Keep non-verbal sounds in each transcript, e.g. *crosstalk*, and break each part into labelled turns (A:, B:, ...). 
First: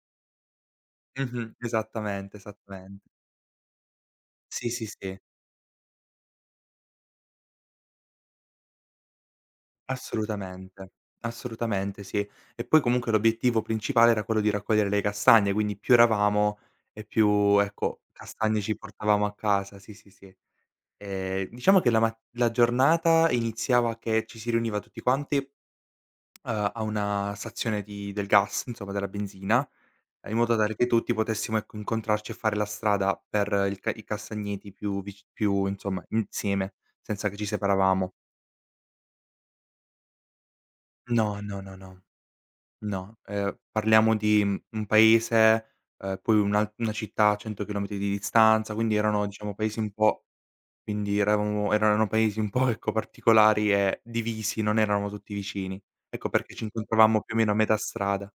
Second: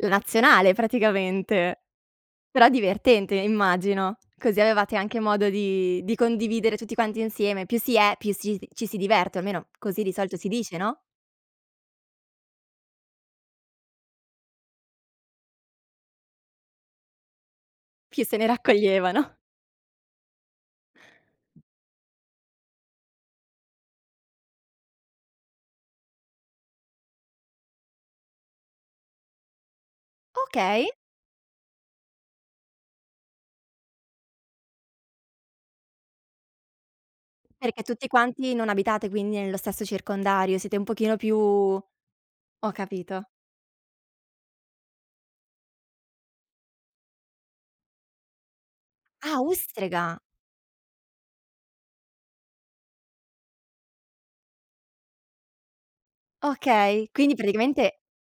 A: La nazionale
B: Mh-mh.
A: praticamente,
B: Esattamente,
A: però
B: esattamente.
A: divertente immagino, così
B: Sì, sì,
A: avevate
B: sì.
A: anche modo di di condividere tutti quanti insieme, più si è, più si d ci si diverte, almeno così di solito si dice,
B: Assolutamente,
A: no?
B: assolutamente, sì. E poi comunque l'obiettivo principale era quello di raccogliere le castagne, quindi più eravamo e più, ecco,
A: Più se ne
B: castagne ci portavamo a
A: raccoglievano.
B: casa, sì, sì, sì. Ehm, diciamo che la mat la giornata iniziava che ci si riuniva tutti quanti, ehm, a una stazione di del gas, insomma, della benzina, in modo tale che
A: Okay.
B: tutti potessimo, ecco, incontrarci e fare la strada per il i castagneti più vic più insomma insieme, senza che ci
A: Perché tutti
B: separavamo.
A: quanti non abitate quindi nello stesso circondario, siete un pochino più
B: No, no, no, no.
A: ho
B: No,
A: capito.
B: ehm, parliamo di, mhmm, un paese, ehm, poi un una città a 100 chilometri di distanza, quindi erano
A: Ah,
B: diciamo paesi un
A: ustrega.
B: po' quindi eravamo erano paesi un po' ecco particolari e divisi, non eravamo tutti vicini. Ecco perché ci
A: Okay,
B: incontravamo
A: quindi
B: più o meno a metà
A: praticamente
B: strada.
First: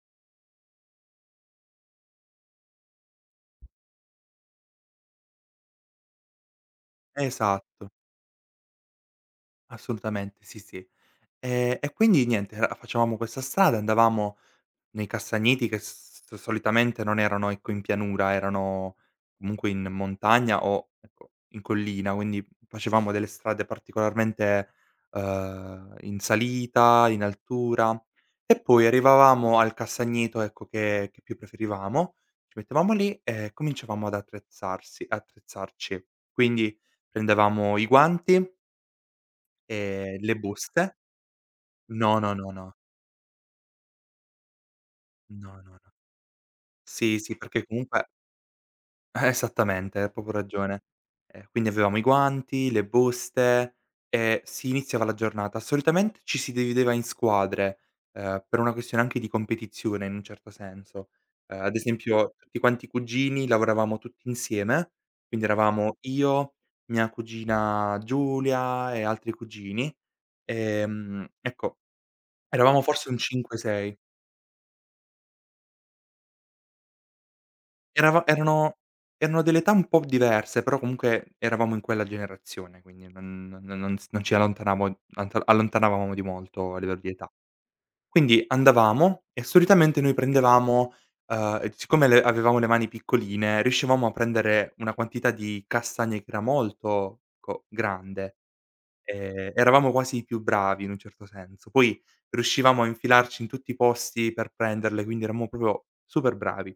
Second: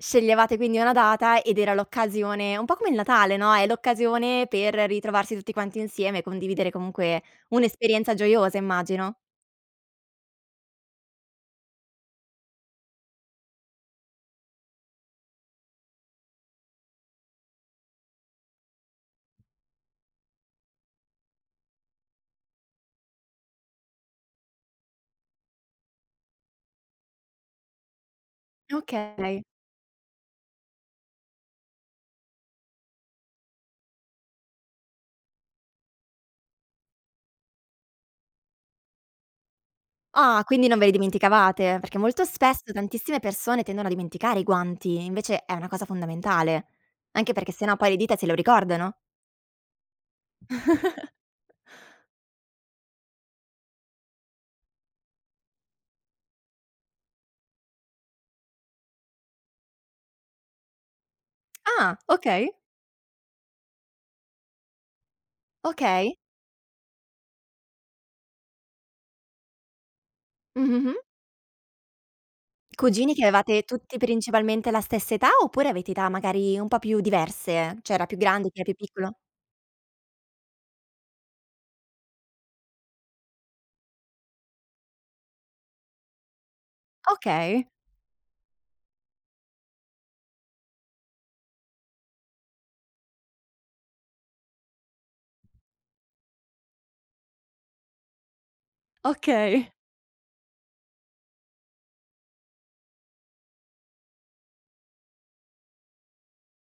A: sceglievate quindi una data ed era l'occasione un po' come il Natale, no, è l'occasione per ritrovarsi tutti quanti insieme, condividere comunque
B: Esatto.
A: un'esperienza gioiosa immagino.
B: Assolutamente, sì, sì. E e quindi niente, ehm, facevamo questa strada, andavamo nei castagneti che s s solitamente non erano ecco in pianura, erano comunque in montagna o, ecco, in collina, quindi f facevamo delle strade particolarmente, ehm, in salita, in altura e poi
A: Okay.
B: arrivavamo al castagneto, ecco, che che più preferivamo, ci mettevamo lì e cominciavamo ad attrezzarsi attrezzarci. Quindi, prendevamo i guanti e le
A: Ah, quindi non ve le
B: buste.
A: dimenticavate? Perché
B: No,
A: molto
B: no, no,
A: spesso
B: no.
A: tantissime persone tendono a dimenticare i guanti, invece è
B: No,
A: una
B: no,
A: cosa
B: no.
A: fondamentale.
B: Sì,
A: Anche
B: sì,
A: perché
B: perché
A: se no poi le
B: comunque
A: dita se lo ricordano.
B: Esattamente, hai proprio ragione. Eh,
A: *chuckles*
B: quindi avevamo i guanti, le buste e si iniziava la giornata. Solitamente ci si divideva in squadre, ehm, per una questione anche di competizione in un certo senso. Ehm, ad
A: Ah,
B: esempio
A: okay.
B: tutti quanti i cugini lavoravamo tutti insieme, quindi eravamo
A: Okay.
B: io, mia cugina Giulia e altri cugini.
A: Mh, mh-mh.
B: Ehm, ecco eravamo forse
A: Cugini
B: un
A: che
B: 5,
A: avevate
B: 6.
A: tutti principalmente la stessa età, oppure avete età magari un po' più diverse? Cioè, era più
B: Eravam
A: grande, chi è più
B: erano
A: piccolo?
B: erano delle età un po' diverse, però comunque eravamo in quella generazione, quindi non non non z non ci allontanavon antal allontanavamo di molto a livello di età.
A: Okay.
B: Quindi andavamo e solitamente noi prendevamo, ehm, e siccome le avevamo le mani piccoline, riuscivamo a prendere una quantità di castagne che era molto, ecco, grande. Ehm,
A: Okay.
B: eravamo quasi i più bravi, in un certo senso. Poi riuscivamo a infilarci in tutti i posti per prenderle, quindi eravamo proprio super bravi.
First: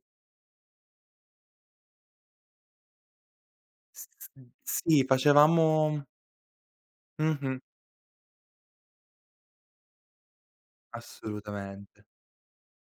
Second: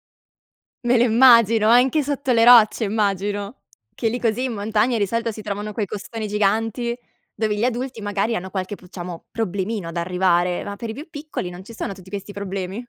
A: Me lo immagino, anche sotto le rocce immagino,
B: S
A: che lì
B: s
A: così
B: n
A: in montagna
B: sì
A: di solito si trovano quei
B: facevamo
A: costoni giganti dove
B: Mh-mh.
A: gli adulti magari hanno qualche diciamo problemino ad arrivare, ma per i più piccoli non ci sono
B: Assolutamente.
A: tutti questi problemi.